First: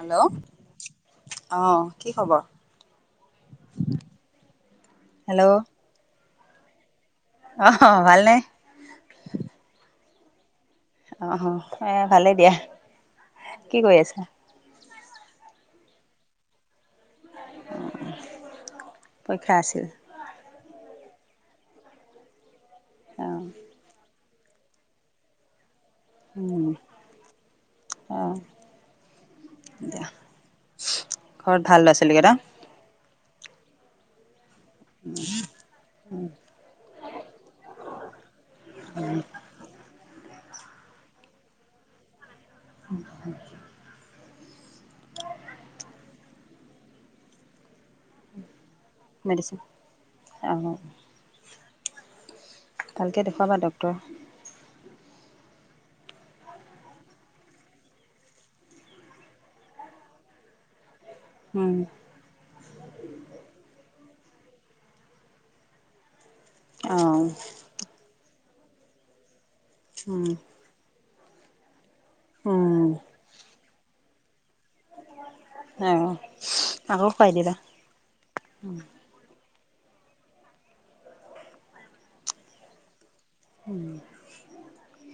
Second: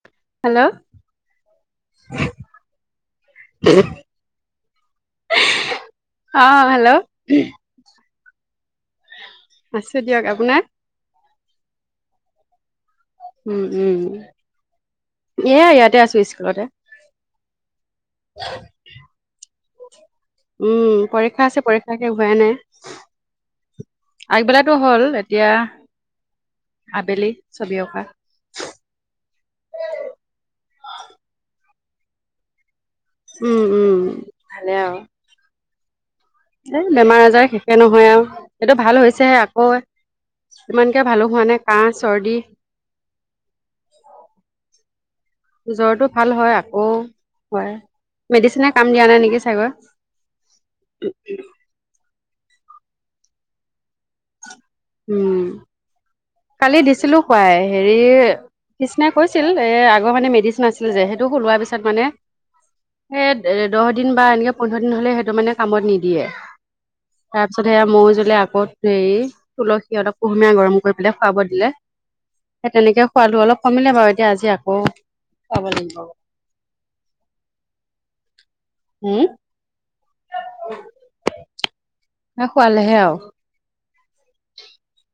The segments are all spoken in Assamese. হেল্ল'! অঁ, কি খবৰ? হেল্ল'! অ হেল্ল' অ ভাল নে। আছো দিয়ক আপোনাৰ আহ এ ভালেই দিয়া। উম কি কৰি উম আছা? এয়া ইয়াতে আছো স্কুলতে। পৰীক্ষা আছিল। উম পৰীক্ষা আছে পৰীক্ষা একে হুৱাই নাই। অ আগবেলাতো হ'ল এতিয়া উম আবেলি ছবি অঁকা অ দিয়া ঘৰত ভাল ল'ৰা ছোৱালী কেইটা উম উম ভালে আৰু। এ বেমাৰ আজাৰ শেষে নহয় আৰু এইটো ভাল হৈছেহে আকৌ। ইমানকে ভালো হোৱা নাই কাহ চৰ্দি অ জ্বৰটো ভাল হয় আকৌ হয় মেডিচিনে কাম দিয়া নাই নেকি মেডিচিন অ চাগৈ। ভালকে দেখুৱাবা ডক্তৰ, উম। কালি দিছিলো খোৱাই হেৰি কৃষ্ণাই কৈছিল এ আগৰ মানে মেডিচিন আছিল যে উম পিছত মানে হেই দিন বা এনেকে পোন্ধৰ দিন হলে সেইটো মানে কামত নিদিয়ে অ তাৰ পিছত সেয়া মৌজুলে ত হেৰি তুলসী অলক উম কুহুমীয়া গৰম কৰি পেলাই খুৱাব দিলে। সেই উম তেনেকে খোৱালো অলপ কমিলে বাৰু এতিয়া আজি আকৌ খুৱাব অ লাগিব। আকৌ খুৱাই দিবা। হম। ন খোৱালেহে আৰু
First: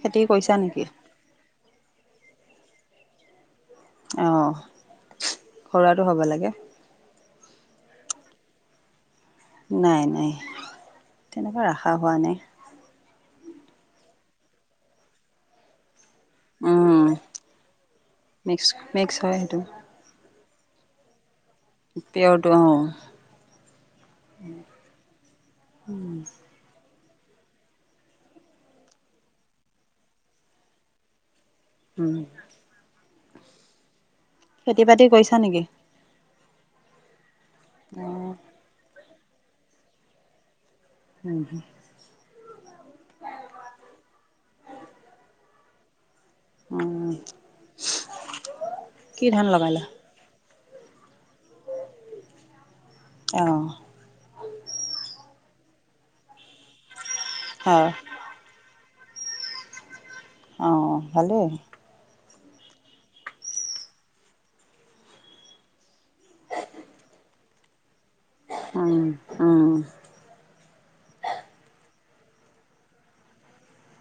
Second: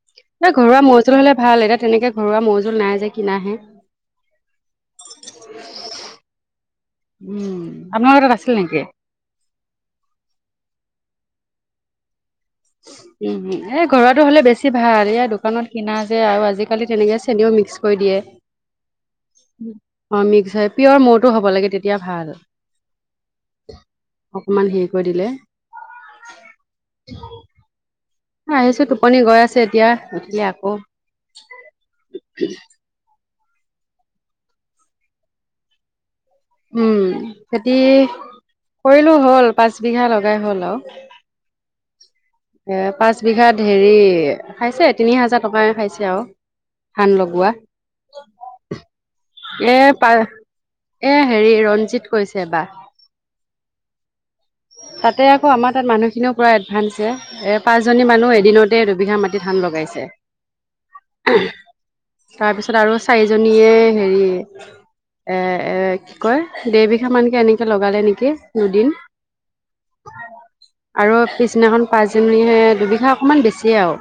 খেতি কৰিছা ঘৰুৱা নেকি? মৌজোল হলে ভাল এটা তেনেকে ঘৰুৱা মৌজোল নাই যে কিনাহে। আহ ঘৰুৱটো হ'ব লাগে। উম আপোনালোকৰ তাত আছিল নেকি? নাই নাই তেনেকুৱা ৰাখা হোৱা নাই। উম এ ঘৰুৱাতো হ'লে বেছি ভাল ই দোকানত কিনা আৰু আজিকালি উম তেনেকে চেনীও মিক্স কৰি দিয়ে। মিক্স মিক্স হয় সেইটো অ মিক্স পিয়ৰ মৌটো হ'ব লাগে তেতিয়া ভাল। পিয়ৰটো অ অকণমান হেৰি কৰি দিলে। আহিছো টোপনি গৈ আছে এতিয়া নুঠিলে আকৌ। উম। খেতি বাতি কৰিছা নেকি? উম খেতি অ' কৰিলো হ'ল পাঁচ বিঘা লগাই হ'ল আৰু। উম হ এ পাঁচ বিঘাত হেৰি খাইছে তিনি হাজাৰ টকা খাইছে আৰু। উম ধান লগোৱা কি ধান এ লগালা? পাই এ হেৰি ৰঞ্জিত কৈছে এবা অ তাতে আকৌ আমাৰ তাত মানুহ খিনিও পুৰা এডভান্স এ অ' পাঁচজনী মানুহ এদিনতে [unintelligible] বিঘা মাটিত ধান লগাইছে অঁ ভালেই তাৰপিছত আৰু চাৰিজনীয়ে হেৰি এ এ কি কয় দেবিঘা মানকে এনেকে লগালে নেকি দুদিন উম উম আৰু পিছদিনাখন পাঁচজনীহে দুবিঘা অকনমান বেছিয়ে আৰু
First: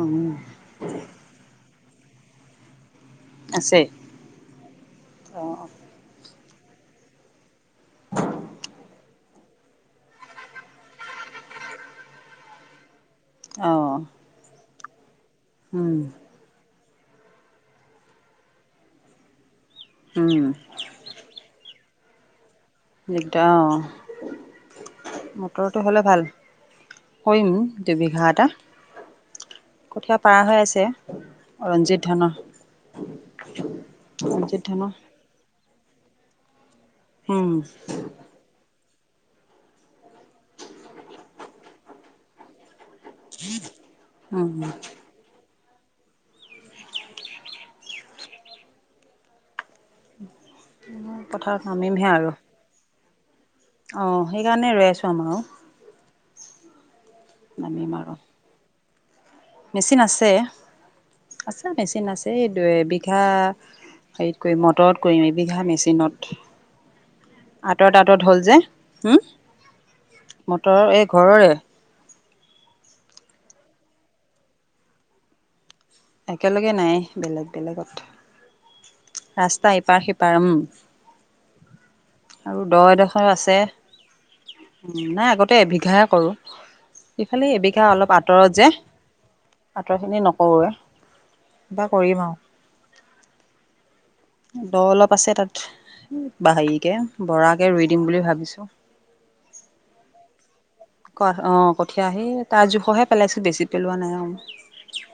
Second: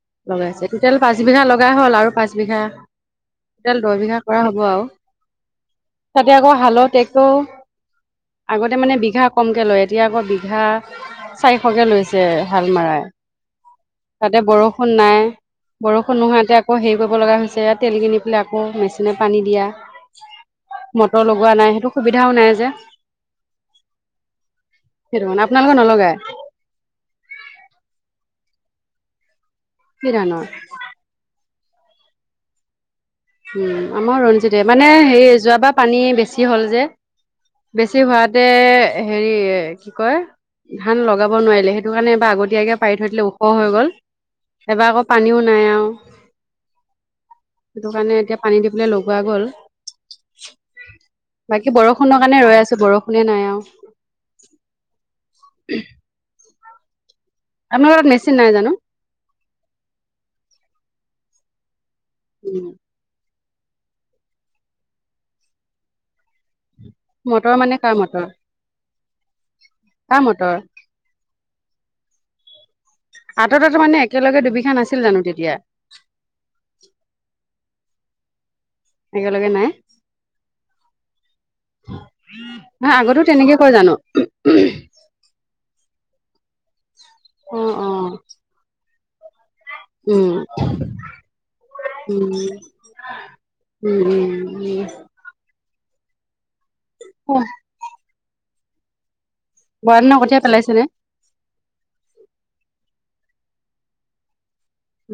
উম লগাইছে টোটেল পাঁচ বিঘা লগাই হ'ল আৰু পাঁচ বিঘা আছে দহ বিঘা কৰা হ'ব আৰু অ' তাতে আকৌ ভালো তেক্ট্ৰো আগতে মানে বিঘা [unintelligible] কমকৈ লয় এতিয়া আকৌ বিঘা চাৰিশকৈ লৈছে হাল মাৰাই অ তাতে বৰষুণ নাই উম বৰষুণ নোহোৱা এতিয়া আকৌ হেৰি কৰিব লগা হৈছে ইয়া তেল কিনি পেলাই আকৌ মেচিনে পানী দিয়া উম মটৰ লগোৱা নাই সেইটো সুবিধাও নাই যে দিগদাৰ সেইটো অ কাৰণে আপোনালোকৰ মটৰটো হ'লে নলগাই ভাল কৰিম দুবিঘা এটা কি কঠীয়া ধানৰ পাৰা হৈ আছে ৰঞ্জিত ধানৰ উম আমাৰ ৰঞ্জিত ৰঞ্জিতে মানে ধানৰ হে যোৱাবাৰ পানী বেছি হ'ল যে উম বেছি হোৱাতে হেৰি কি কয় ধান লগাব নোৱাৰিলে সেইটো কাৰণে এবাৰ আগতীয়াকে পাৰি থৈ দিলে ওখ হৈ গল উম এইবাৰ আকৌ পানীও [unintelligible] নাই আৰু সেইটো কাৰণে এতিয়া পানী দি পেলাই লগোৱা গ'ল পথাৰত বাকী নামিমহে বৰষুণৰ আৰু কাৰণে ৰৈ আছো বৰষুণে নাই আৰু অ সেইকাৰণে ৰৈ আছো আমাৰ আৰু নামিম আপোনালোকৰ আৰু মেচিন নাই জানো মেচিন আছে আছে মেচিন আছে এই দুই বিঘা হেৰিত কৰিম মটৰত কৰিম এবিঘা মেচিনত মটৰ মানে কাৰ আঁতৰত আঁতৰত মটৰ হ'ল যে হম কাৰ [unintelligible] মটৰ মটৰৰ এই ঘৰৰে আঁতত আঁতত মানে একেলগে দুবিঘা নাছিল জানো তেতিয়া একেলগে নাই বেলেগ বেলেগত একেলগে নাই ৰাস্তা ইপাৰ সিপাৰ আৰু দ নহয় আগতো এডখৰ আছে তেনেকে কয় জানো [unintelligible] উ নাই আগতে এবিঘাই কৰো ইফালে অ অ এবিঘা অলপ আঁতৰত যে আঁতৰ খিনি উম নকৰোৱে বা কৰিম উম আৰু উম উম দ অলপ আছে তাত বা হেৰিকে উম বৰাকে ৰুই দিম বুলি ভাবিছো বৰা দিনৰ কঠীয়াই পেলাইছিলে [unintelligible] ক অ কঠিয়া হে তাৰ জোখহে পেলাইছো বেছি পেলোৱা নাই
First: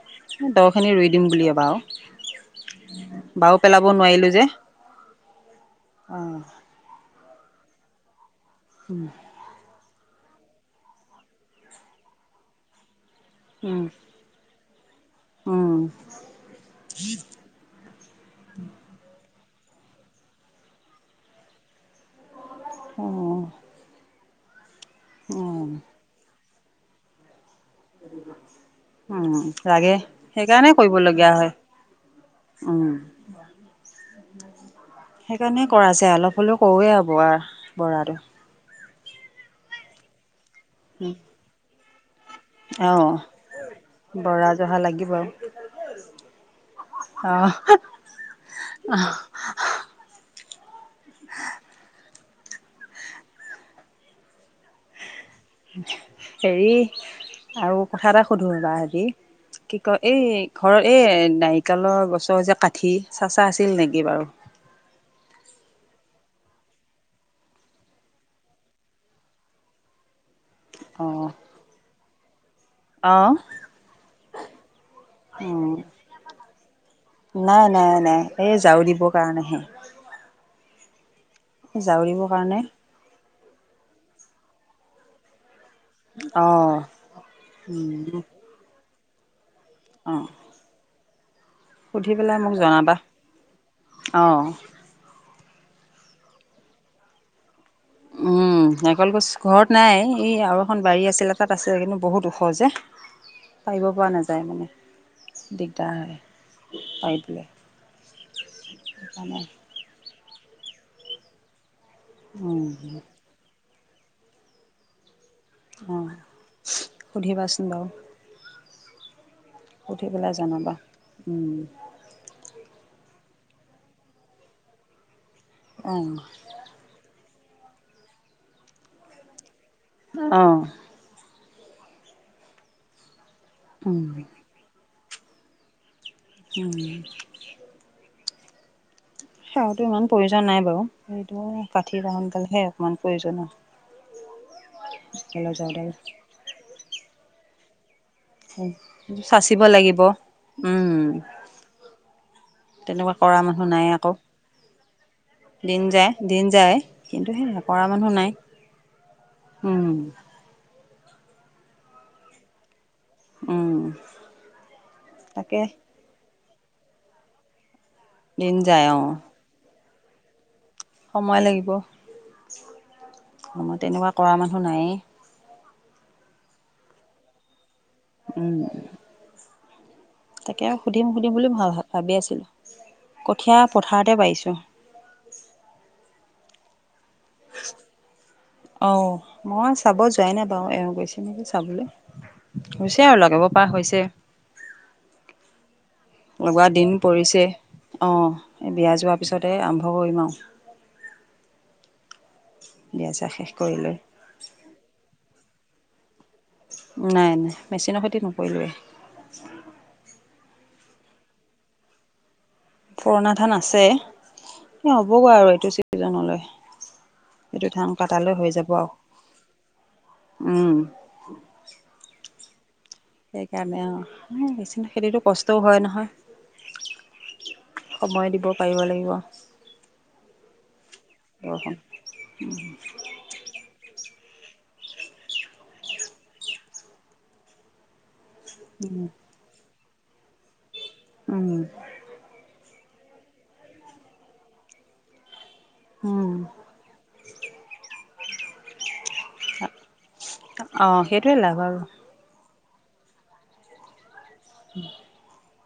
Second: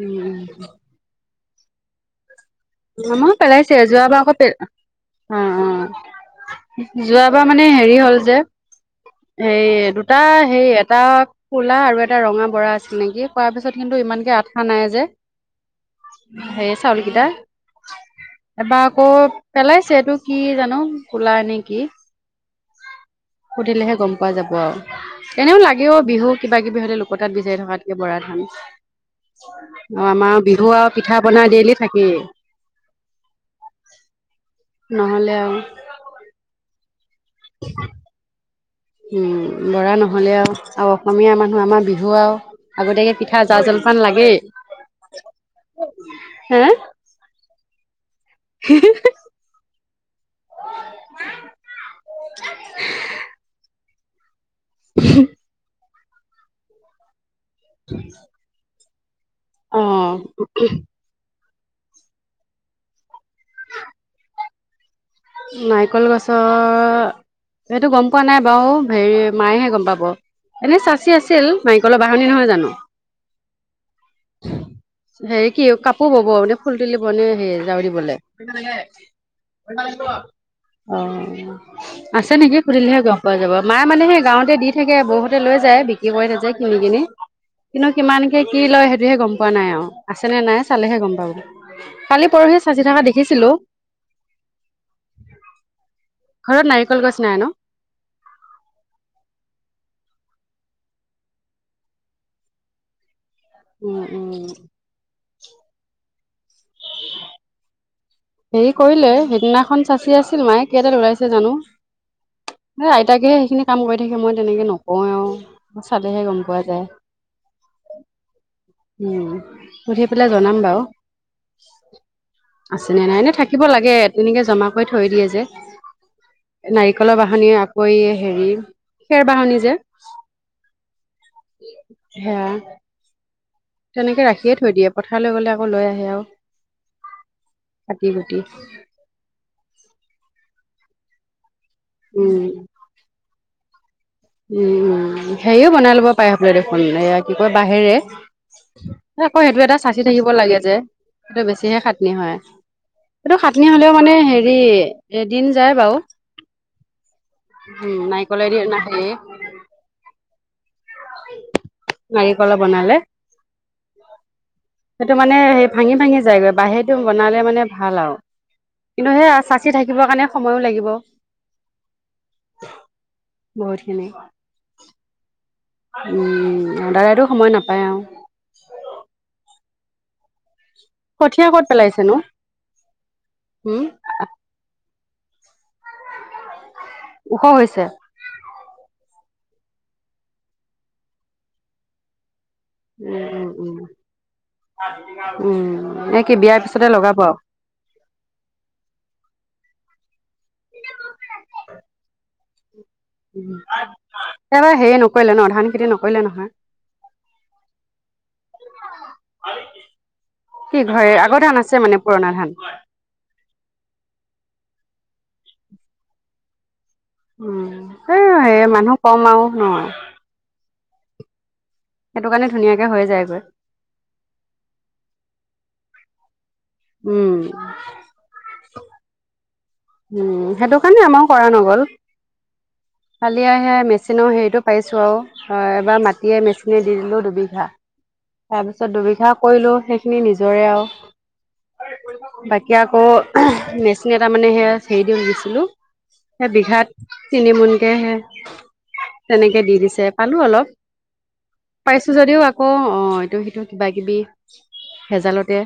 উম উম দখিনি ৰুই দিম বুলি বাও মই পেলাইছে পেলাব যোৱাবাৰ নোৱাৰিলোঁ আকৌ যে পে অ অ অঁ যোৱাবাৰ মানে হেৰি হ'ল যে এই দুই এটা হেই এটা কলা আৰু এটা ৰঙা বৰা আছিল নেকি কোৱাৰ পিছত উম কিন্তু ইমানকে আঠ নাই যে উম, সে চাউলকেইটা এবাৰ আকৌ পেলাইছে এইটো কি জানো কোলা নে কি উম, সুধিলেহে গম পোৱা যাব আৰু এনেও উম, লাগেও, বিহু কিবা কিবি হলে লোক তাত বিচাৰি থকাত বৰা ধান উম, লাগে অ আমাৰ সেইকাৰণে বিহু আৰু পিঠা কৰিবলগীয়া হয়। বনাই দেইলি থাকেই উম, নহলে আৰু সেইকাৰণে কৰা যে অলপ হ'লেও কৰোৱে আৰু। বৰা বৰাটো ল'ৰা নহ'লে আৰু অসমীয়া মানুহ আমাৰ বিহু আৰু অ', আগটিয়াকে পিঠা জা জলপান লাগেই। বৰা জহা লাগিব হে অ [unintelligible] [unintelligible] [unintelligible] হুম হেৰি আৰু কথা এটা সুধো ৰবা আজি। কি ক অ এই ঘৰৰ, এই নাই কালৰ গছৰ যে কাঠি চাচা আছিল নেকি বাৰু। নাৰিকল গছ। সেইটো গম পোৱা নাই বাৰু হেৰি মায়েহে গম পাব। এনে চাচি আছিল নাৰিকলৰ বাহনি নহয় জানো? অহ হেৰি কি কাপোৰ ববানে ফুল তুলিব নে হে নাই, নাই, জাউৰি বলে? নাই এই ঝাৰু দিবৰ কাৰণেহে অ ঝাৰু দিবৰ আছে নেকি কাৰণে খুলিলেহে গম পোৱা যাব। মায়ে মানে সেই গাঁৱতে দি থাকে বহুতে লৈ যায়, বিক্ৰী কৰি তাতে কিনি অ', কিনি। কিন্তু উম, কিমানকে কি লয় সেইটোহে গম পোৱা নাই আৰু অ', আছেনে নাই চালেহে গম পাব। সুধি কালি পেলাই মোক পৰহি চাচি জনাবা। থকা দেখিছিলো। অ', ঘৰত নাৰিকল গছ নাই ন? অ উ নকল গছ ঘৰত নাই এই আৰু এখন বাৰী আছিলে তাত আছে কিন্তু বহুত ওখৰ যে পাৰিব উম, পৰা নাযায় উম। মানে দিগদাৰ হয় পৰিবলে। হেৰি কৰিলে সিদিনাখন চাচি আছিল মায়ে কেইডাল ওলাইছে জানো! উম, আইতাকেহে সেইখিনি কাম কৰি থাকে মই তেনেকে নকওঁ আৰু। অ', চালেহে গম পোৱা যায়। সুধিবাচোন বাৰু উম। সুধি পেলাই জনাবা। উম। আছেনে নাই এনে থাকিব লাগে তেনেকে জমা কৰি থৈ দিয়ে যে অ'। নাৰিকলৰ বা ঢ়নী আকৌ হেৰি খেৰ বাহনি যে। অহ সেয়া, উম, তেনেকে ৰাখিয়ে থৈ দিয়ে পথাৰলৈ গ'লে আকৌ লৈ আহে আৰু। উম। তি সেয়াটো ইমান প্ৰয়োজন নাই বাৰু। এইটো কাঠি উম সোনকালে সে অকমান প্ৰয়োজন হয়। উম- উম হেৰিও বনাই লব পাৰে হ দেখোন এয়া কি কয় বাহিৰে আকৌ সেইটো চাচিব এটা লাগিব চাচি থাকিব লাগে যে। উম, সেইটো বেছিহে খাটনি হয়।।। তেনেকুৱা এইটো কৰা মানুহ খাতনি নাই হলেও মানে আকৌ হেৰি এদিন যায় দিন বাৰু। দিন যায় কিন্তু সেই উম কৰা মানুহ [unintelligible] নাই নাৰিকলে দি [unintelligible] আহ উম। নাৰিকলৰ বনালে। অঁ সেইটো মানে সেই ভাঙি ভাঙি যায়গৈ বাহিৰতটো বনালে মানে ভাল আৰু দিন যায় অঁ কিন্তু সেই চাচি থাকিবৰ কাৰণে সময়ো লাগিব। সময় লাগিব, সময় বহুতখিনি তেনেকুৱা কৰা মানুহ নায়েই। উম সদায়টো সময় নাপায়। আৰু উম তাকে সুধিম সুধিম কঠীয়া বুলি ভ ক'ত ভাবি পেলাইছেনো আছিলোঁ। কঠীয়া উম, পথাৰতে পাৰিছোঁ। ওখ হৈছে অঁ মই চাব যোৱাই নাই বাৰু এওঁ গৈছে নেকি চাবলৈ হৈছে উম আৰু লগাব উম পৰা হৈছে উম পথাৰ দিবিনা বুজিজে উম এই কি বিয়াৰ লগোৱা পিছতে দিন লগাব আৰু পৰিছে অ বিয়া যোৱাৰ পিছতে আৰ আৰম্ভ কৰিম আও উ লৈ এইবাৰ হেৰি নকৰিলে ন ধান খেতি ন নাই নাই মেচিনৰ খেতি নকৰিলোৱেই। কি ঘৰে আগৰ ধান আছে মানে পুৰণা ধান? পুৰণা ধান আছে এ হ'বগৈ আৰু এইটো চিজনলৈ উম সেই মানুহ কম আৰু নহয় উম সেইটো কাৰণে ধুনীয়াকে হৈ যায়গৈ সেইকাৰণে আও। মেচিন খেতিতো কষ্টও হয় নহয়। উম। সময় দিব পাৰিব লাগিব। উম সেইটো কাৰণে আমাৰ কৰা বৰষুণ নগল খালি আহে। মেচিনৰ হেৰিটো পাইছোঁ আৰু এবাৰ মাটিয়ে মেচিনে দি দিলোঁ দুবিঘা। তাৰ পিছত দুবিঘা কৰিলো সেইখিনি নিজৰে আৰু। উম। এতিয়া আকৌ মেচিন এটা মানে সেয়া হেৰি দিওঁ দিছিলোঁ। উম সে বিঘাত তিনিমোনকে হে। তেনেকে দি দিছে পালো অলপ অ সেইটোৱে লাভ আৰু পাইছো যদিও। অ অ এইটো সেইটো কিবা কিবি ভেজালতে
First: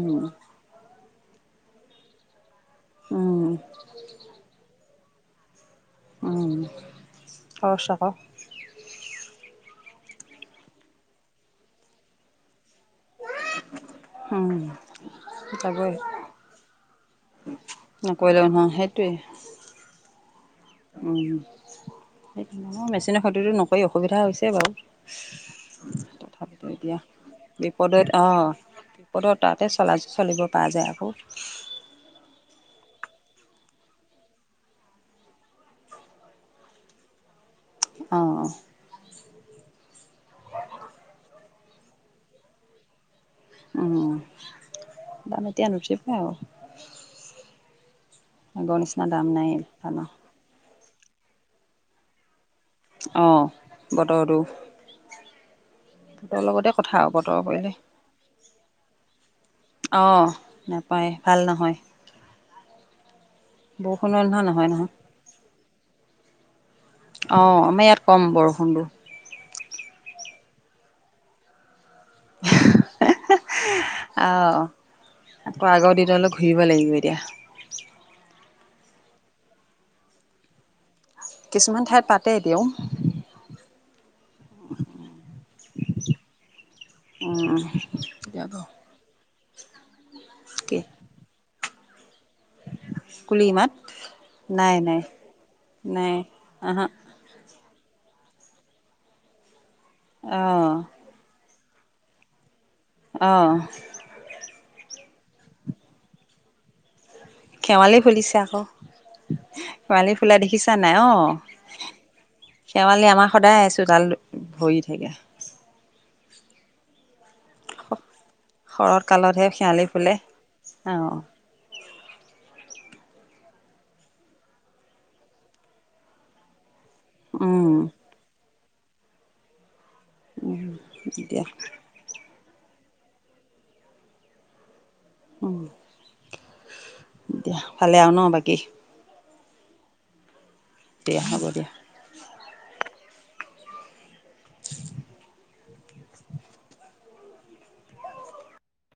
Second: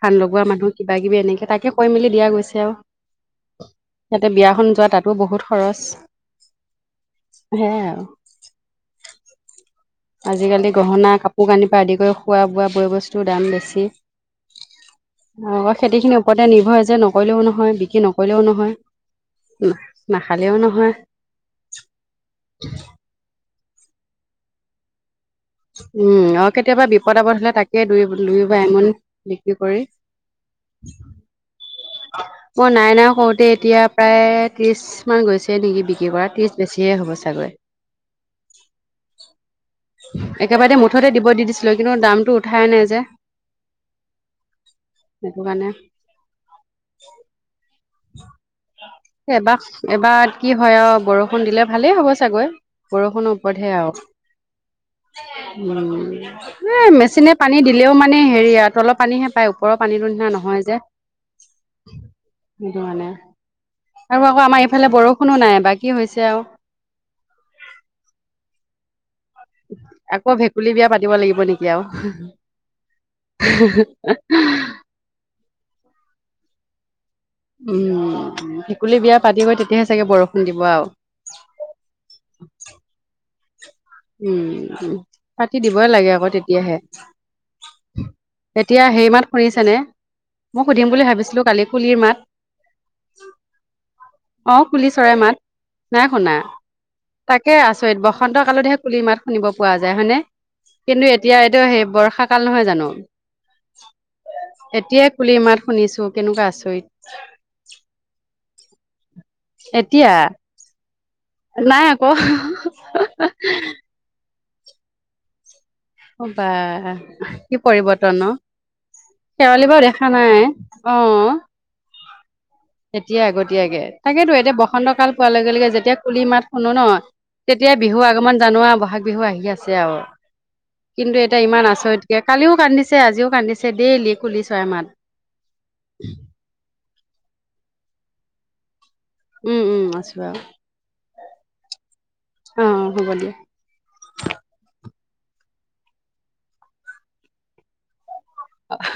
ধান লগোৱা মানুহ। কিবা কিবি এনেকে তাকে কৈ মেলি দিয়া গৈছে আৰু উম সিহঁতে বিয়াখন যোৱা তাতো বহুত। খৰচ উম সেয়াই খৰচ আৰু। আকৌ আজিকালি গহনা কাপোৰ কানিৰ পৰা আদি কৰি খোৱা বোৱা বয় বস্তুৰ দাম বেছি। উম যাবই খেতি খিনিৰ ওপৰতে নিৰ্ভৰ যে নকৰিলেও নহয় বিক্ৰী নকৰিলেও নহয়। ন না স মেচিনৰ সষতিতো নকৰি অসুবিধা হৈছে বাৰু। [unintelligible] উম আৰু তথাপিতো কেতিয়াবা দিয়া বিপদ আপদ হলে তাকে দুই বিপদত দুই বা এমন অহ বিপদত বিক্ৰী তাতে কৰি চল চলিব পাৰে। য়ায় আক মই নাই নাই কৰুতে এতিয়া প্ৰায় ত্ৰিছ মান গৈছে নেকি বিক্ৰী কৰা ত্ৰিছ বেছিহে হ'ব চাগৈ। অঁহ অহ। একেবাৰে মুঠতে দিব দি দিছিলোঁ কিন্তু দামটো উঠাই নাই যে। উম সেইটো দাম এতিয়া কাৰণে নুঠিই আও আগৰ নিচিনা দাম নাই এবাৰ ধানৰ এবাৰ কি হয় অ। বৰষুণ দিলে ভালেই হ'ব চাগৈ বৰষুণৰ অঁ ওপৰতহে আৰু। বতৰটো বতৰৰ লগতে এই কথা আৰু মেচিনে বতৰ পানী কৰিলে দিলেও মানে হেৰি আৰু তলৰ পানীহে পায় ওপৰৰ পানী অঁ নাপায় ভাল নহয়। সেইটো মানে বৰষুণৰ আৰু নহয় আকৌ আমাৰ নহয় নহয় ইফালে বৰষুণো নাই বাকি হৈছে আৰু। অ আমাৰ ইয়াত কম বৰষুণটো। আকৌ ভেকুলী বিয়া পাতিব লাগিব নেকি আৰু। অঁ [unintelligible] আকৌ আগৰ দিনলৈ ঘূৰিব লাগিব এতিয়া। উম ভেকুলী বিয়া পাতি গৈ তেতিয়াহে চাগে বৰষুণ দিব আৰু। কিছুমান ঠাইত পাতে এতিয়াও। উম পাতি দিবই লাগে আকৌ তেতিয়াহে। উম এতিয়া সেই মাত শুনিছেনে মোক সুধিম বুলি ভাবিছিলো কালি কুলিৰ মাত। কুলিমাত অ, নাই কুলি নাই। চৰাই মাত নাই শুনা আহা তাকে আছে। বসন্ত কালতহে কুলি মাত শুনিব পোৱা যায় হয়নে অঁ কিন্তু এতিয়া। সেই বৰ্ষা কাল নহয় জানো অঁ এতিয়া। পুলি ইমাৰাত শুনিছোঁ কেনেকুৱা আছঁ ই। [unintelligible] হেৱালী ফুলিছে আকৌ। [unintelligible] এতিয়া কোৱালি ফুলা দেখিছা নাই অ। নাই আকৌ [unintelligible] শেৱালি আমাৰ সদায় ছোতাল ভৰি থাকে। বা কি পৰিৱৰ্তন ন শৰৎ [unintelligible] কালতহে শেৱালি বাৰু ফুলে দেখা নাই অঁ অহ। এতিয়া আগতীয়াকে তাকেতো এতিয়া বসন্ত কাল পোৱাৰ লগে লগে যেতিয়া কুলি মাত শুনো ন। তেতিয়া বিহু আগমন জানোৱা বহাগ বিহু আহি আছে আও। কিন্তু এতিয়া ইমান আচৰিতকে কালিও কান্দিছে আজিও কান্দিছে দেইলি কুলি চৰাই মাত। উ দিয়া ভালে আও ন বাকী। উম উম আছো আৰু। তেতিয়া হব দিয়া। গুগলিয় [unintelligible] অ [unintelligible]